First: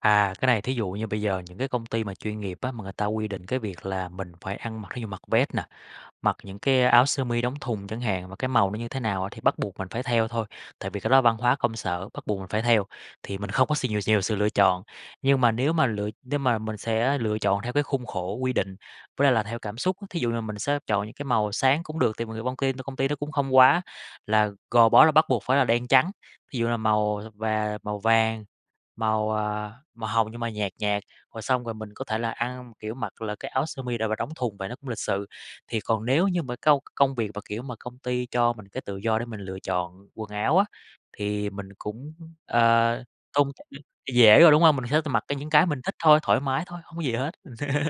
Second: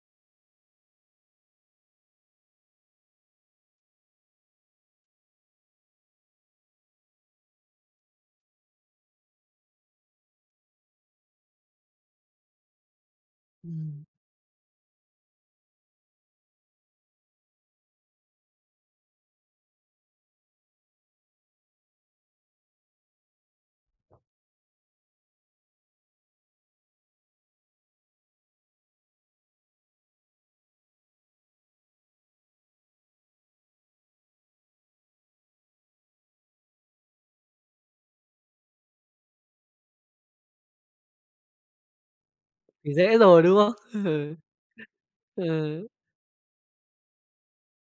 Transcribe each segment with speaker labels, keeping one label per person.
Speaker 1: À, cái này thí dụ như bây giờ những cái công ty mà chuyên nghiệp á, mà người ta quy định cái việc là mình phải ăn mặc, thí dụ mặc vest nà, mặc những cái áo sơ mi đóng thùng chẳng hạn, mà cái màu nó như thế nào thì bắt buộc mình phải theo thôi, tại vì cái đó văn hóa công sở, bắt buộc mình phải theo. Thì mình không có s nhiều
Speaker 2: Ừm.
Speaker 1: nhiều sự lựa chọn. Nhưng mà nếu mà lựa nếu mà mình sẽ lựa chọn theo cái khung khổ quy định, với lại là theo cảm xúc, thí dụ như mình sẽ chọn những cái màu sáng cũng được, tại vì nhiều công ty công ty đó cũng không quá là gò bó là bắt buộc phải là đen trắng. Thí dụ như là màu th và màu vàng, màu, ờ, màu hồng nhưng mà nhạt nhạt, rồi xong rồi mình có thể là ăn, kiểu, mặc là áo sơ mi đ và đóng thùng và nó cũng lịch sự. Thì còn nếu như mà câu công việc mà, kiểu, mà công ty cho mình cái tự do để mình lựa chọn quần áo á, thì mình cũng,
Speaker 2: Thì
Speaker 1: ờ,
Speaker 2: dễ rồi,
Speaker 1: tôn
Speaker 2: đúng
Speaker 1: trọng
Speaker 2: không? Ừ.
Speaker 1: dễ rồi, đúng không? Mình sẽ t mặc cái những cái mình
Speaker 2: Ừ.
Speaker 1: thích thôi, thoải mái thôi, hông có gì hết.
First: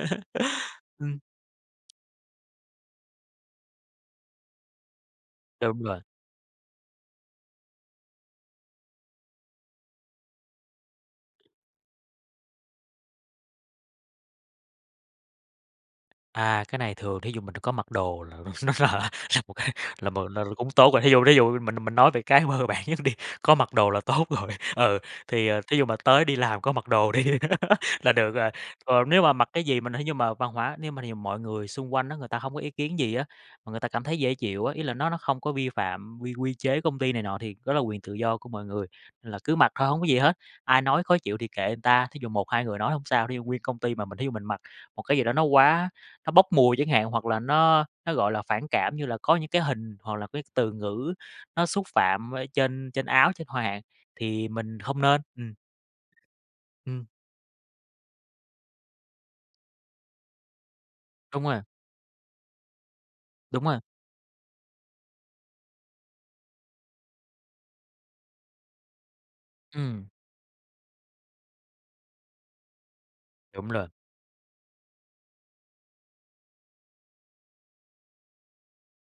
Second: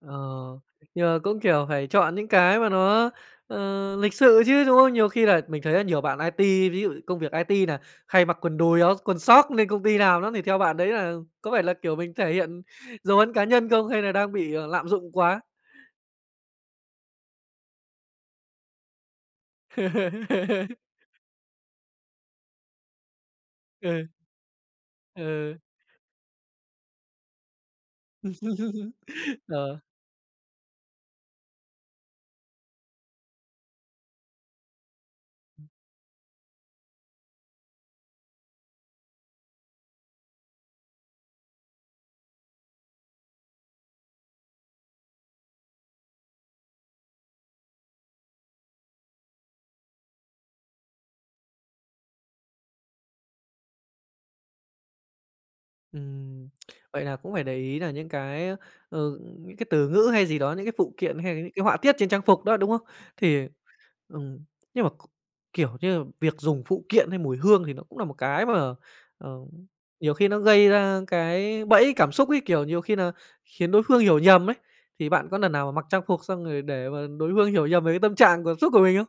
Speaker 2: Ờ, nhưng mà
Speaker 1: Ừm.
Speaker 2: cũng, kiểu, phải chọn những cái mà nó, ờ, lịch sự chứ, đúng không? Nhiều khi là mình thấy
Speaker 1: Đúng
Speaker 2: là
Speaker 1: rồi.
Speaker 2: nhiều bạn IT, ví dụ công việc IT nà hay mặc quần đùi áo quần soóc lên công ty làm lắm, thì theo bạn đấy là có phải là, kiểu, mình thể hiện dấu ấn cá nhân không hay là đang bị, à, lạm dụng quá.
Speaker 1: À, cái này thường thí dụ mình đã có mặc đồ là nó là là một cái, là một là là cũng tốt rồi, thí dụ, thí dụ mình mình nói về cái mơ bản nhất đi, có mặc đồ là
Speaker 2: Ừ.
Speaker 1: tốt rồi, ừ, thì
Speaker 2: Ừ.
Speaker 1: thí dụ mà tới đi làm có mặc đồ đi là được rồi. Còn nếu mà mặc cái
Speaker 2: Ờ.
Speaker 1: gì mà nếu như mà văn hóa nếu mà thí dụ mọi người xung quanh á, người ta hông có ý kiến gì á, mà người ta cảm thấy dễ chịu á, ý là nó nó không có vi phạm quy quy chế công ty này nọ thì đó là quyền tự do của mọi người, nên là cứ mặc thôi hông có gì hết, ai nói khó chịu thì kệ người ta. Thí dụ 1-2 người nói không sao, thí dụ nguyên công ty mà mình thí dụ mình mặc một cái gì đó nó quá nó bốc mùi chẳng hạn, hoặc là nó nó, gọi là, phản cảm như là có những cái hình hoặc là cái từ ngữ nó xúc phạm ở trên trên áo trên hoa hạn thì mình hông nên. Ừm.
Speaker 2: Ừm. Vậy
Speaker 1: Ừm.
Speaker 2: là cũng phải để ý nà những cái, ờ, những cái từ ngữ hay gì đó, những cái phụ kiện hay là
Speaker 1: Đúng
Speaker 2: những
Speaker 1: rồi.
Speaker 2: cái họa tiết trên trang phục đó, đúng không? Thì
Speaker 1: Đúng rồi.
Speaker 2: ừm, nhưng mà c kiểu, như là việc dùng phụ kiện hay mùi hương thì nó cũng nà một cái mà, ờ,
Speaker 1: Ừm.
Speaker 2: nhiều khi nó gây ra cái bẫy cảm xúc ấy, kiểu, nhiều khi nà khiến
Speaker 1: Đúng
Speaker 2: đối
Speaker 1: luôn.
Speaker 2: phương hiểu nhầm ấy, thì bạn có lần nào mà mặc trang phục xong rồi để mà đối hương hiểu nhầm về cái tâm trạng cảm xúc của mình không?